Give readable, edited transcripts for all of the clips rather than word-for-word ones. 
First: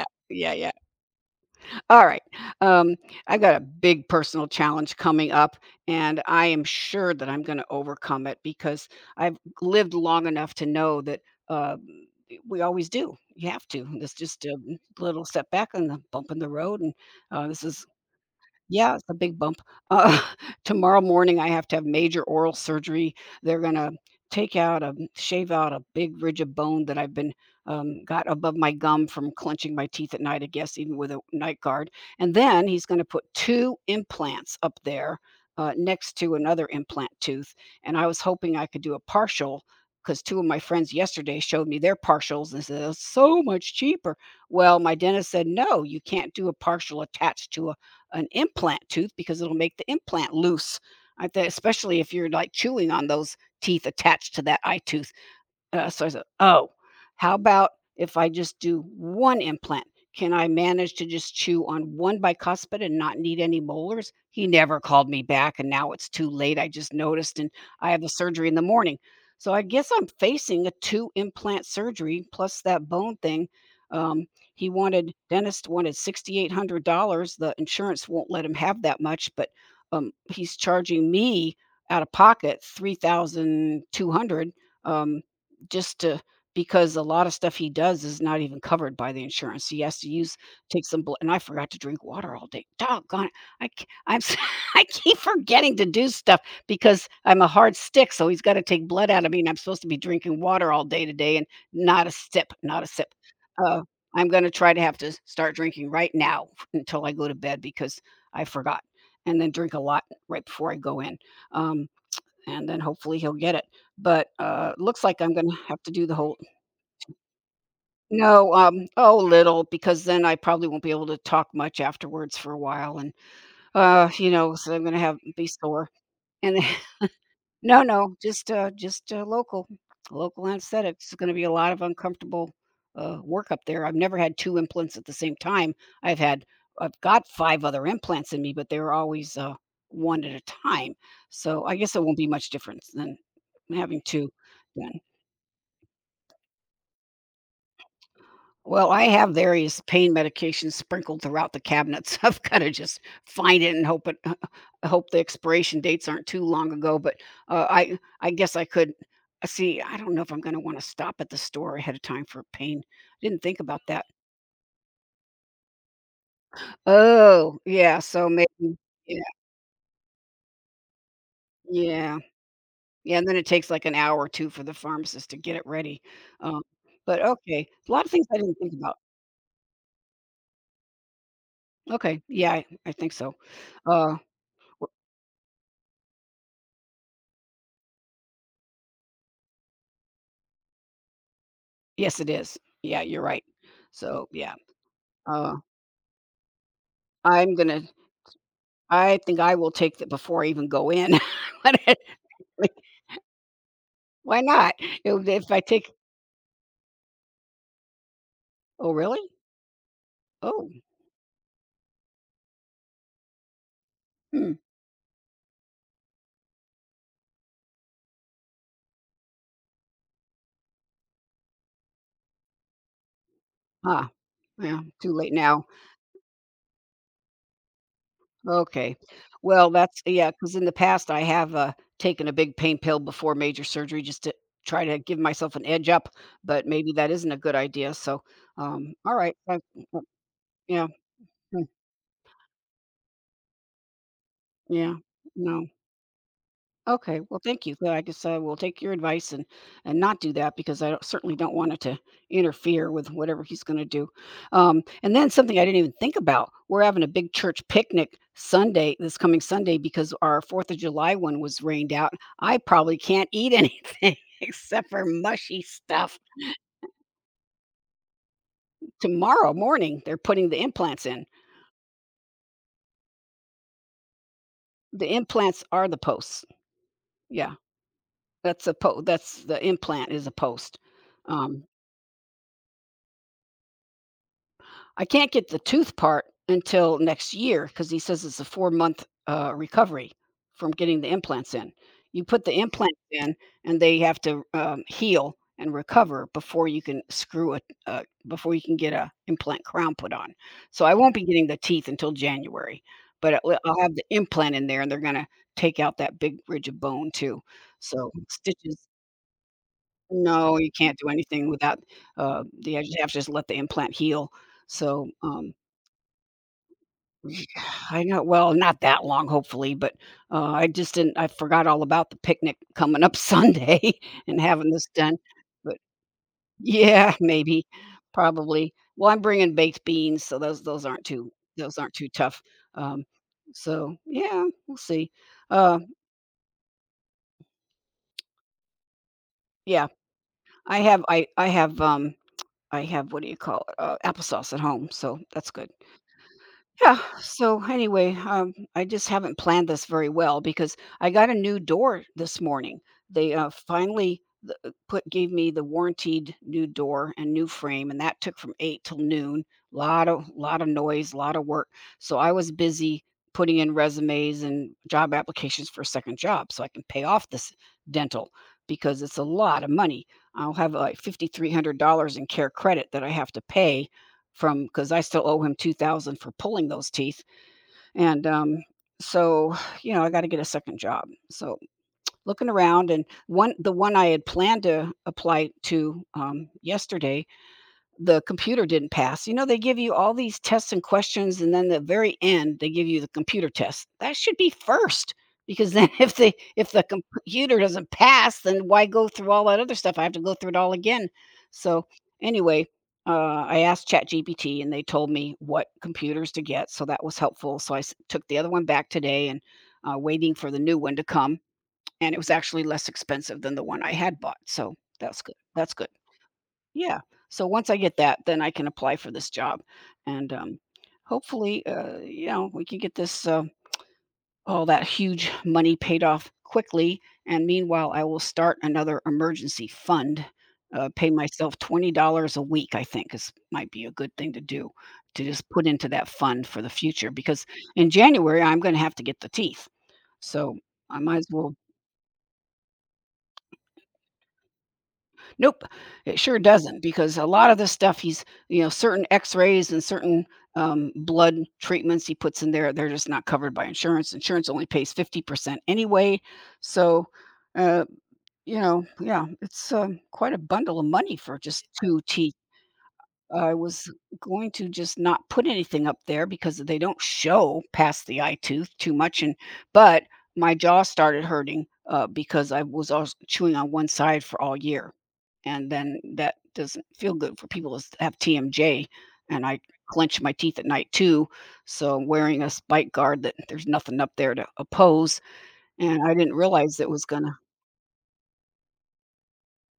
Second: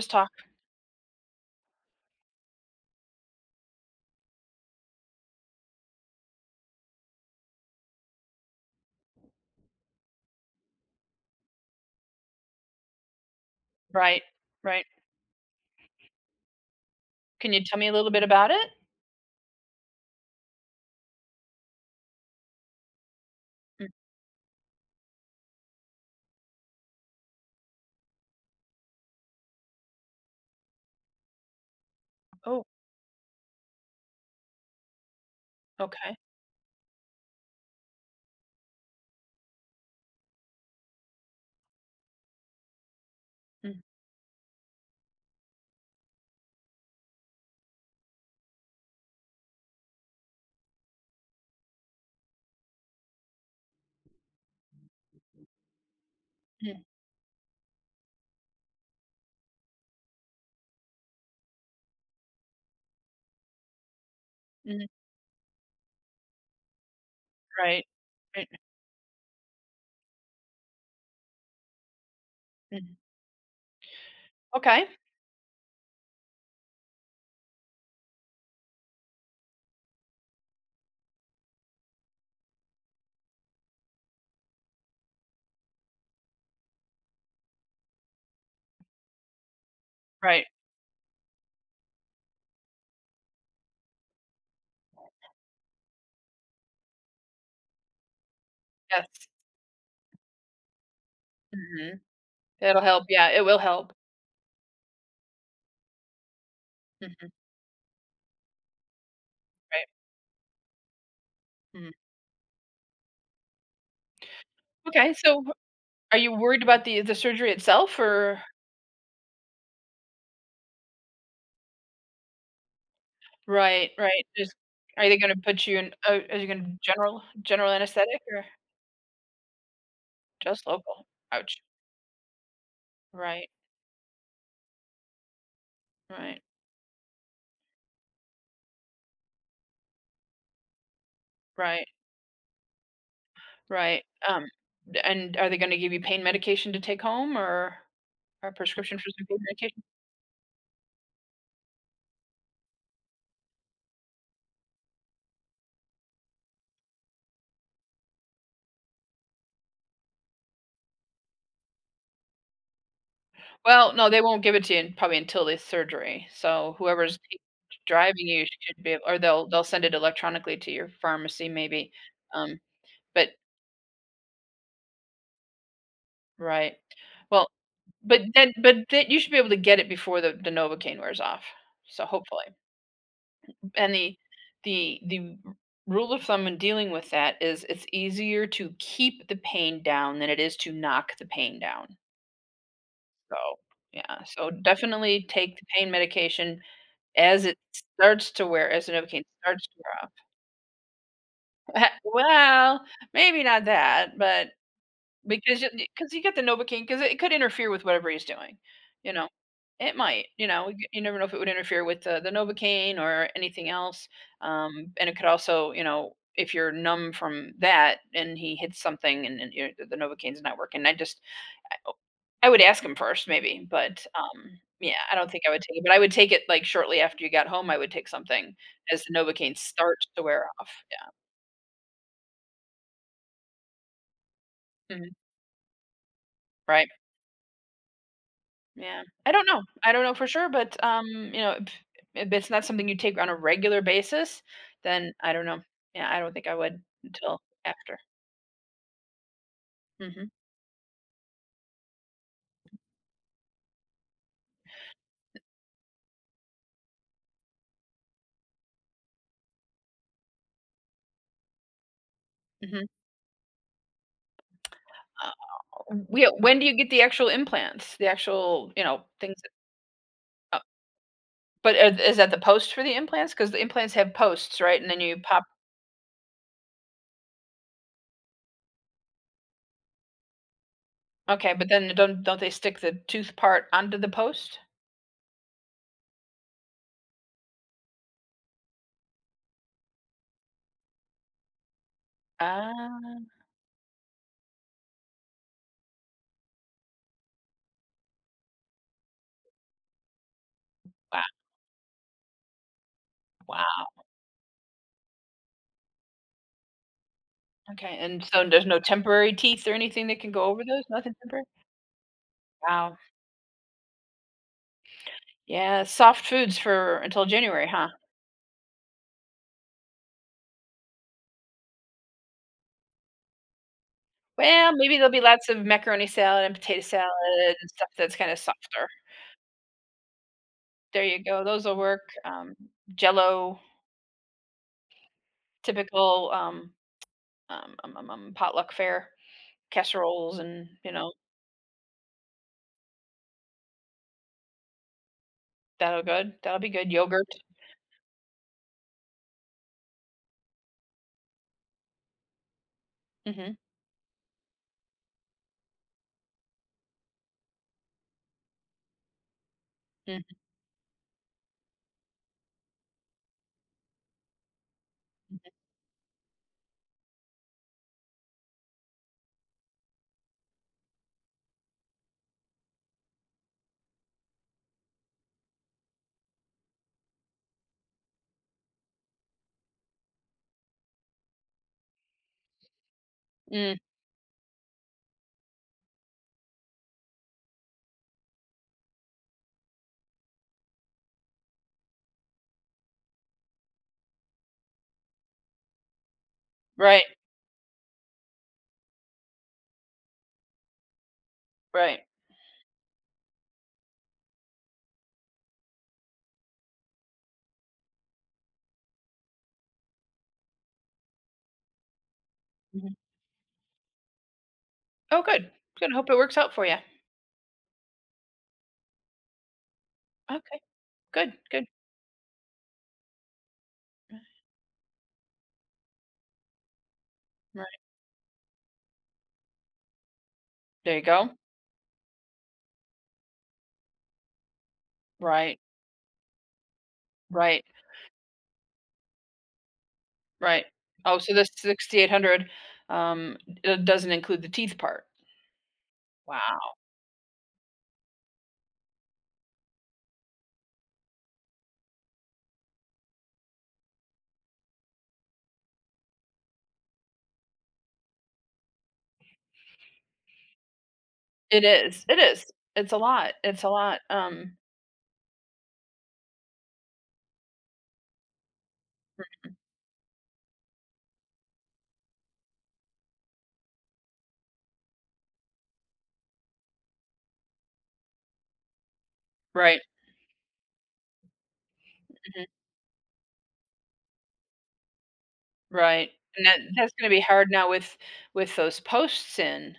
Just talk. Yeah, yeah. Yeah. All right. Um, I got a big personal challenge coming up, and I am sure that I'm going to overcome it because I've lived long enough to know that uh, we always do. You have to. It's Right, just a right. little setback and a bump in the road, and Can this you tell is me a little bit about it? yeah, it's a big bump. Uh, tomorrow morning, I have to have major oral surgery. They're gonna Mm. take out a shave out a big ridge of bone that I've been got above my gum from clenching my teeth at night. I guess even with a night guard. And then Oh, he's gonna put two implants up there next okay. to another implant tooth. And I was hoping I could do a partial because two of my friends yesterday showed me their partials and said it's so much Mm, cheaper. Well, my dentist said no, you can't do a partial attached to an implant tooth because it'll make the implant loose. I think, especially if you're like chewing on those teeth attached to that eye tooth. So I said, "Oh, mhm, how about if I just do one implant? Can I manage to just chew on one bicuspid and not need any molars?" He never mhm. called me back, and now it's too late. I just noticed, and Right. I have the surgery Right, in the morning. So I guess I'm facing a two implant surgery plus that mhm. bone thing. Um, he Okay. wanted dentist wanted $6,800. The insurance won't let him have that much, but he's charging me out of pocket 3,200 um, just to because a lot of stuff he does is not even covered by the insurance. He has to use Right. Take some blood, and I forgot to drink water all day. Doggone it. I k I'm s I keep forgetting to do stuff because I'm a hard stick, so he's gotta take blood out Yes. of me, and I'm supposed to be drinking water all day today and Mhm. not a sip, not It'll a help. sip. Yeah, it will Uh, help. I'm gonna try to have to start drinking right now until I go Mhm. to bed because I forgot, and then drink a Right. lot right before I go in. Um, Mhm. and then hopefully he'll get it. But, looks Okay, like I'm so gonna have to do the are you whole. worried about the surgery itself or No, oh, little, because then I probably won't be able to talk much afterwards for a while and, right, right. you know, Just so I'm gonna are have they gonna be put you sore. in oh, are you And gonna general general no, no, anesthetic or just, local just anesthetics. local? It's gonna be a Ouch. lot of uncomfortable, Right, work up there. I've never had 2 implants at the same time. I've right, had I've got 5 other implants in me, but they were always, 1 at a time. So I right, guess it won't be much difference than having right. 2 done. And are they gonna give you pain medication to take home? Or a Well, prescription I for some have pain various medication? pain medications sprinkled throughout the cabinet, so I've gotta just find it and hope it I hope the expiration dates aren't too long ago, but, uh, I guess I could see, I don't know if I'm gonna wanna stop at the store ahead of time for pain. I didn't think about Well, that. no, they won't give it to you in- probably until the surgery, so whoever's t Oh, yeah, driving so you maybe should be, or yeah, they'll send it electronically to your pharmacy maybe, yeah, um, yeah, and but then it takes, like, an hour or 2 for the pharmacist to get it ready, um, right. but Well, okay, a lot of but things I then didn't think but about. then you should be able to get it before the Novocaine wears off, so Okay, hopefully, yeah, I think so, and uh the r rule of thumb in dealing with that is it's easier to keep the pain down than it is to knock the pain down, yes, it is. Yeah, you're so, right. yeah, So, so yeah, definitely uh, take the pain medication as I'm it gonna starts to wear, as the I Novocaine think I starts will to wear take the off. before I even go in. What it like, Well, maybe not that, why but not? If I because take. because you get the novocaine because it could interfere with whatever he's doing, Oh, you really? know? It might, you Oh, know, you never know if it would interfere with the Novocaine or anything else, hmm, and it could also, you know, if you're numb from that and he hits something and then your the Novocaine's not working, I oh, I would ask him first maybe, but, ah, yeah, yeah, too I don't late think I would now. take it, but I would take it, like, shortly after you got home, I would take something Okay. as the Novocaine Well, that's starts to yeah. wear Because in off. the past, I have, taken a big pain pill before major surgery just to try Yeah. to Mhm. give myself an edge up, but Right. maybe that isn't a good idea, so, Yeah. I alright, don't I know. I uh, don't know for sure, but, yeah, you know, if mm, if it's not something you take on a regular basis, yeah, then I don't know. no. Yeah, I don't think I would Okay, well, until thank you. So after. I guess I will take your advice and not Mhm. do that because I don't- certainly don't want it to interfere with whatever he's going to do. And then something I didn't even think about: we're having a big church picnic Sunday, this coming Sunday, because our Fourth of July one was rained out. I Mhm. probably can't eat anything except for mushy Oh, stuff. we when do you get the actual implants? The actual, you know, things that Tomorrow morning, they're putting oh, the implants in. but, is that the post for the implants? Because the implants have posts, right? And then The you pop implants are the posts. Yeah, that's a po. That's the implant is a post. okay, Um, but then don't they stick the tooth part onto the post? I can't get the tooth part until next year because he says it's a 4 month recovery from getting the implants in. You put the implants Ah, in, and they have to heal and recover before you can screw it, before you can get a implant crown put on. So I won't wow, be getting the teeth until January, but I'll have wow, the implant in there, and they're gonna take out that big ridge of bone too. okay, So and so there's no stitches. temporary teeth or anything that can go No, over you those? can't do Nothing temporary? anything without. The. You Wow. have to just let the implant heal. So Yeah, soft foods for until yeah, January, huh? I know well, not that long, hopefully, but, I just didn't I forgot all about the picnic coming up Sunday and having Well, this maybe there'll done, be lots of but macaroni salad and potato yeah, salad maybe, and stuff that's kinda probably. softer. Well, I'm bringing baked beans, so those There aren't you too go, those'll those aren't too work, tough, um, jell so, yeah, we'll see. Uh, typical, potluck fare, yeah, casseroles and, I you have know, I I have, I have, what do you call it, applesauce at home, so that's good. that'll good that'll be good, Yeah. yogurt. So anyway, I just haven't planned this very well because I got a new door this morning. They Mhm, finally th- put gave me the warranted new door and new frame, and that took from eight till noon. Mm, Lot of noise, lot of work. So I was busy putting in resumes and job applications for a second job so I can pay off this dental because it's a lot of money. I'll have like $5,300 in care credit that I have to pay from because I still owe him 2,000 for pulling those teeth. And so, you know, I got to get a second job. So looking around and the mm, one I had planned to apply to yesterday the computer didn't pass. You know, they give you all these tests and questions, and then the very end, they give you the computer test. That should be first, because then if the right, computer doesn't pass, then why go through all that other stuff? I have to go through it all again. So right. anyway, I asked ChatGPT, and they told me what computers to get, so that was helpful. So took the other one back today, and waiting for the new one to come, and it was actually less Mhm. expensive than the one I had bought. So that's Oh, good. good. That's good. Good. Hope it works out for you. Yeah. So once I get that, then I can apply for this job, and, Okay. Good. hopefully, Good. You know, we can get all that huge money paid off quickly, and Right. meanwhile, I will start another emergency fund, There you pay go. myself $20 a week, I think is might be a good thing to do, to just Right. put into that fund for the future, because Right. in January, I'm gonna have to get the teeth. So Right. I might Oh, as so this well. 6,800, um, d doesn't include the teeth part. Nope, it sure Wow. doesn't because a lot of the stuff he's, you know, certain X-rays and certain blood treatments he puts in there, they're just not covered by insurance. Insurance only pays 50% anyway. So, uh, you know, yeah, it's quite a bundle of money for It just two is. It T. is. It's a lot. I It's a was lot. going to just not put anything up there because they don't show past the eye tooth too much, and but my jaw started hurting because I was chewing on one side for all year, and then that doesn't feel good for people that have TMJ, and I Right. clench my teeth at night too. So wearing Mhm. a spike guard that there's nothing up there to oppose, and Right. I didn't And that realize it that's was gonna be gonna. hard now with those posts in,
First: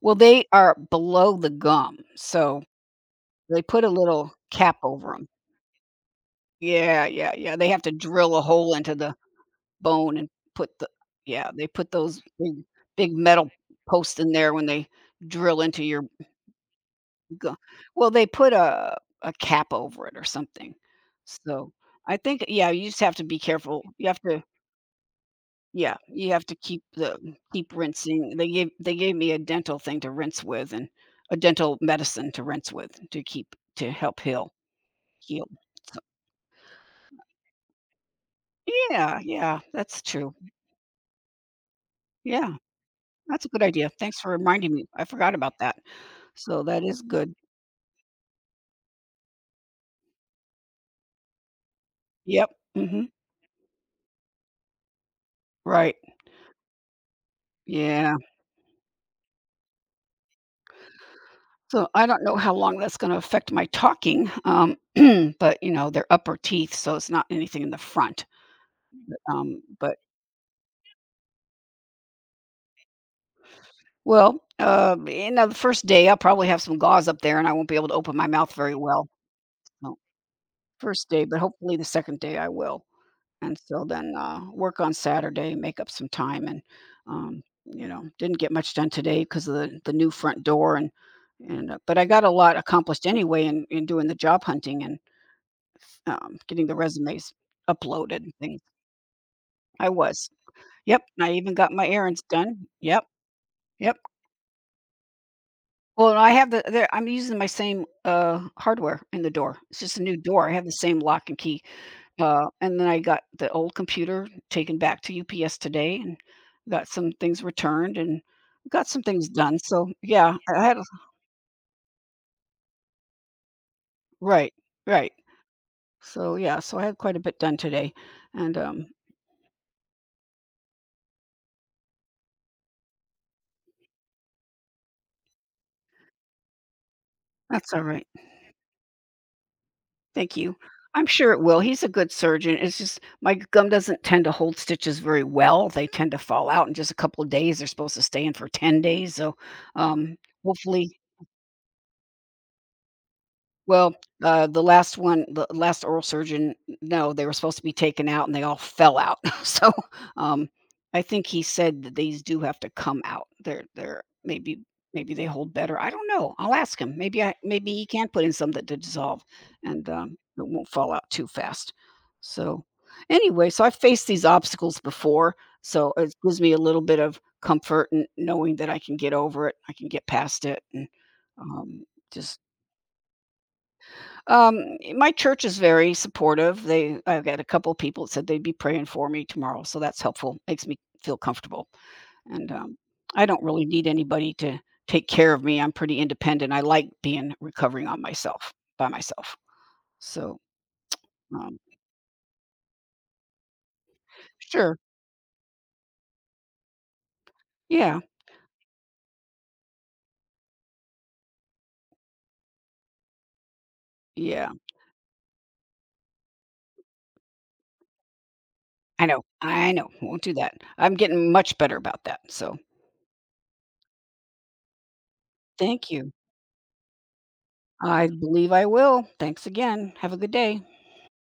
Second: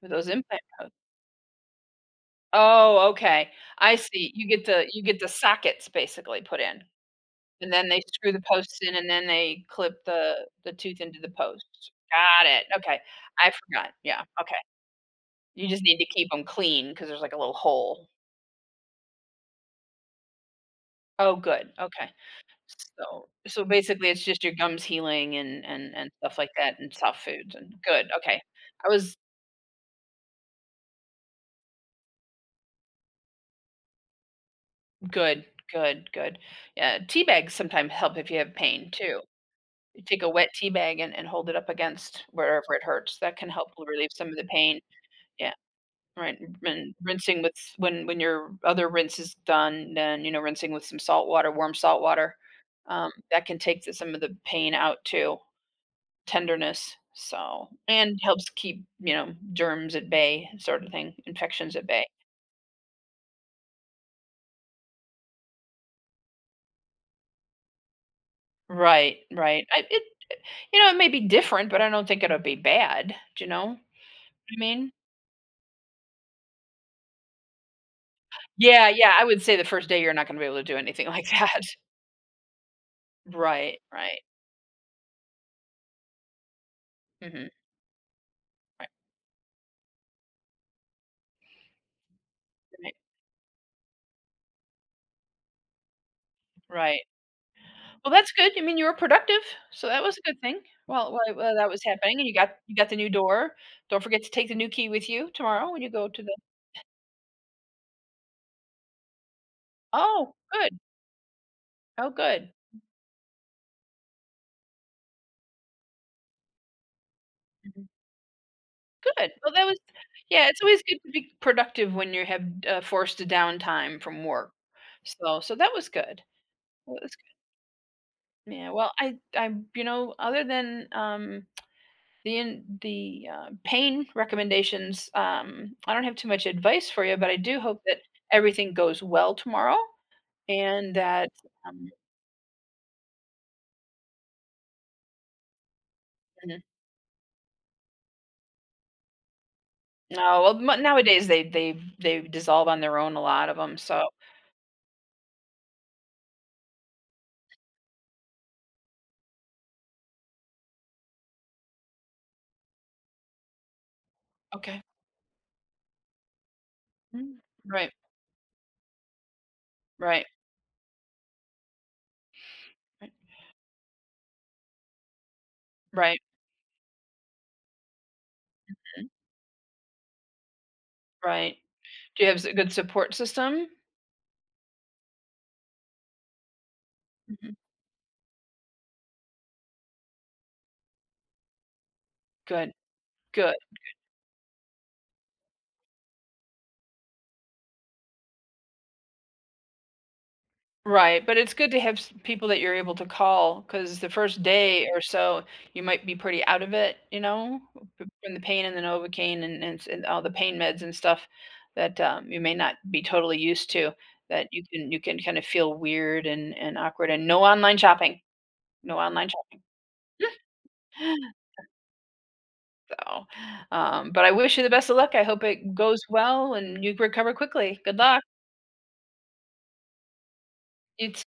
with Well, those they implant are posts. below the gum, so Oh, okay. they put a I see. little You get cap the over them. Sockets basically put in. Yeah, yeah, yeah, they And have then to they screw drill a the hole posts into in, and the then they clip bone and the put the the tooth into the yeah, they posts. put those Got it, okay. big metal I forgot, posts yeah, in there okay. when they drill You just into need your to keep them clean because there's, like, a gu little hole. well, they put a cap over it or something. Oh, So, good, okay. I think yeah, you just have to So be so careful. You basically, have it's to just your gums healing and and yeah, and you stuff have like to that and soft foods keep and good, rinsing. okay. I They gave was me a dental thing to rinse with and a dental medicine to rinse with to keep to help good, heal. good, good. Yeah, tea bags sometimes help if you have pain Yeah, too. yeah, that's You take a true. wet tea bag and hold it up against Yeah. wherever it hurts, that That's a can good help idea. relieve Thanks some for of the reminding pain, me. I forgot yeah. about that. Right, So that and is good. rinsing with when your other rinse is done, then, you know, rinsing with some salt water, warm salt water, Yep. Mhm. That can take the some of the pain out too, Right. tenderness, so Yeah. and helps keep, you know, germs at bay sort of thing, infections at So bay. I don't know how long that's gonna affect my talking, but, you know, they're upper teeth, so it's not anything in the front. Right, Um, right. I but it you know, it may be different, but I don't think it'll be bad, do you know what well, I mean? You know, the first day, I'll probably have some gauze up there, and I won't be able to open my mouth very Yeah, well. yeah, I would say the first No, day you're not gonna be able to do anything first day, like but that. hopefully the second day I will. And Right, so then, right. Work on Saturday, make up some time and, Mhm, you know, didn't get much right, done today because of the new front door and, but I got a lot right, accomplished anyway in doing the job hunting and, getting the right. resumes Well, uploaded and that's good. things. I mean, you were productive, so I that was a was. good thing. Yep, While and I while even while that got was my happening, errands and you got done. The Yep, new door. yep. Don't forget to take the new key with you tomorrow when you go Well, to I the have the I'm using my same, hardware in the door. It's just a new oh, door. I have the good. same lock and key. Oh, good. And then I got the old computer taken back to UPS today and got some things Mhm. returned and got some things Good. Well, done. that was So yeah, yeah, it's I had always a good to be productive when you have, forced a downtime from right, work. right. So so that was good. So yeah, so I had That quite was a good. bit done today, and Yeah, well, I you know, other than, the in the, pain recommendations, I don't have too much advice for you, but I do that's hope all that right. everything goes well tomorrow. Thank you. And I'm that, sure it will. He's a um good surgeon. It's just my gum doesn't tend to hold stitches very well. They tend to fall mhm. out in just a couple of days. They're supposed to stay in for 10 days. So um, No, well, mo hopefully. nowadays, they they dissolve on their own, a lot of them. Well, So uh, the last oral surgeon no, they were supposed to be taken out, and they all fell out. So, um, I think he said that these do have to come out. They're maybe okay. maybe they hold better. I don't know. I'll ask him. Mm. Maybe he Right. can put in some that d dissolve and, Right. it won't fall out too fast. So, Right. anyway, so I've faced these obstacles before, so it Right. gives me a little bit of comfort in knowing that I can Mhm. get over it, I can get past it, and, Right. um, Do you just have a good support system? Eh, my church is very supportive. They I've got a Mhm. couple of people that said they'd be praying for me tomorrow, so that's helpful. Makes me feel comfortable. And Good. I don't Good. really need anybody to take care of me. I'm pretty independent. I like being recovering on myself by myself. So Right, but it's um, good to have s people that you're able to call because the first sure, day or so, you might be pretty out of it, you know, yeah, f from the pain and the Novocaine and s and all the pain meds and stuff that, you may not be totally used to, yeah. that you can kind of feel weird and awkward, and no online shopping, no I know, online shopping. I know. Won't do that. I'm getting much better about that. So So, but I wish you the best of luck, I hope it thank goes you. well and you recover quickly. Good I luck. believe I will. Thanks again. Have a good day. You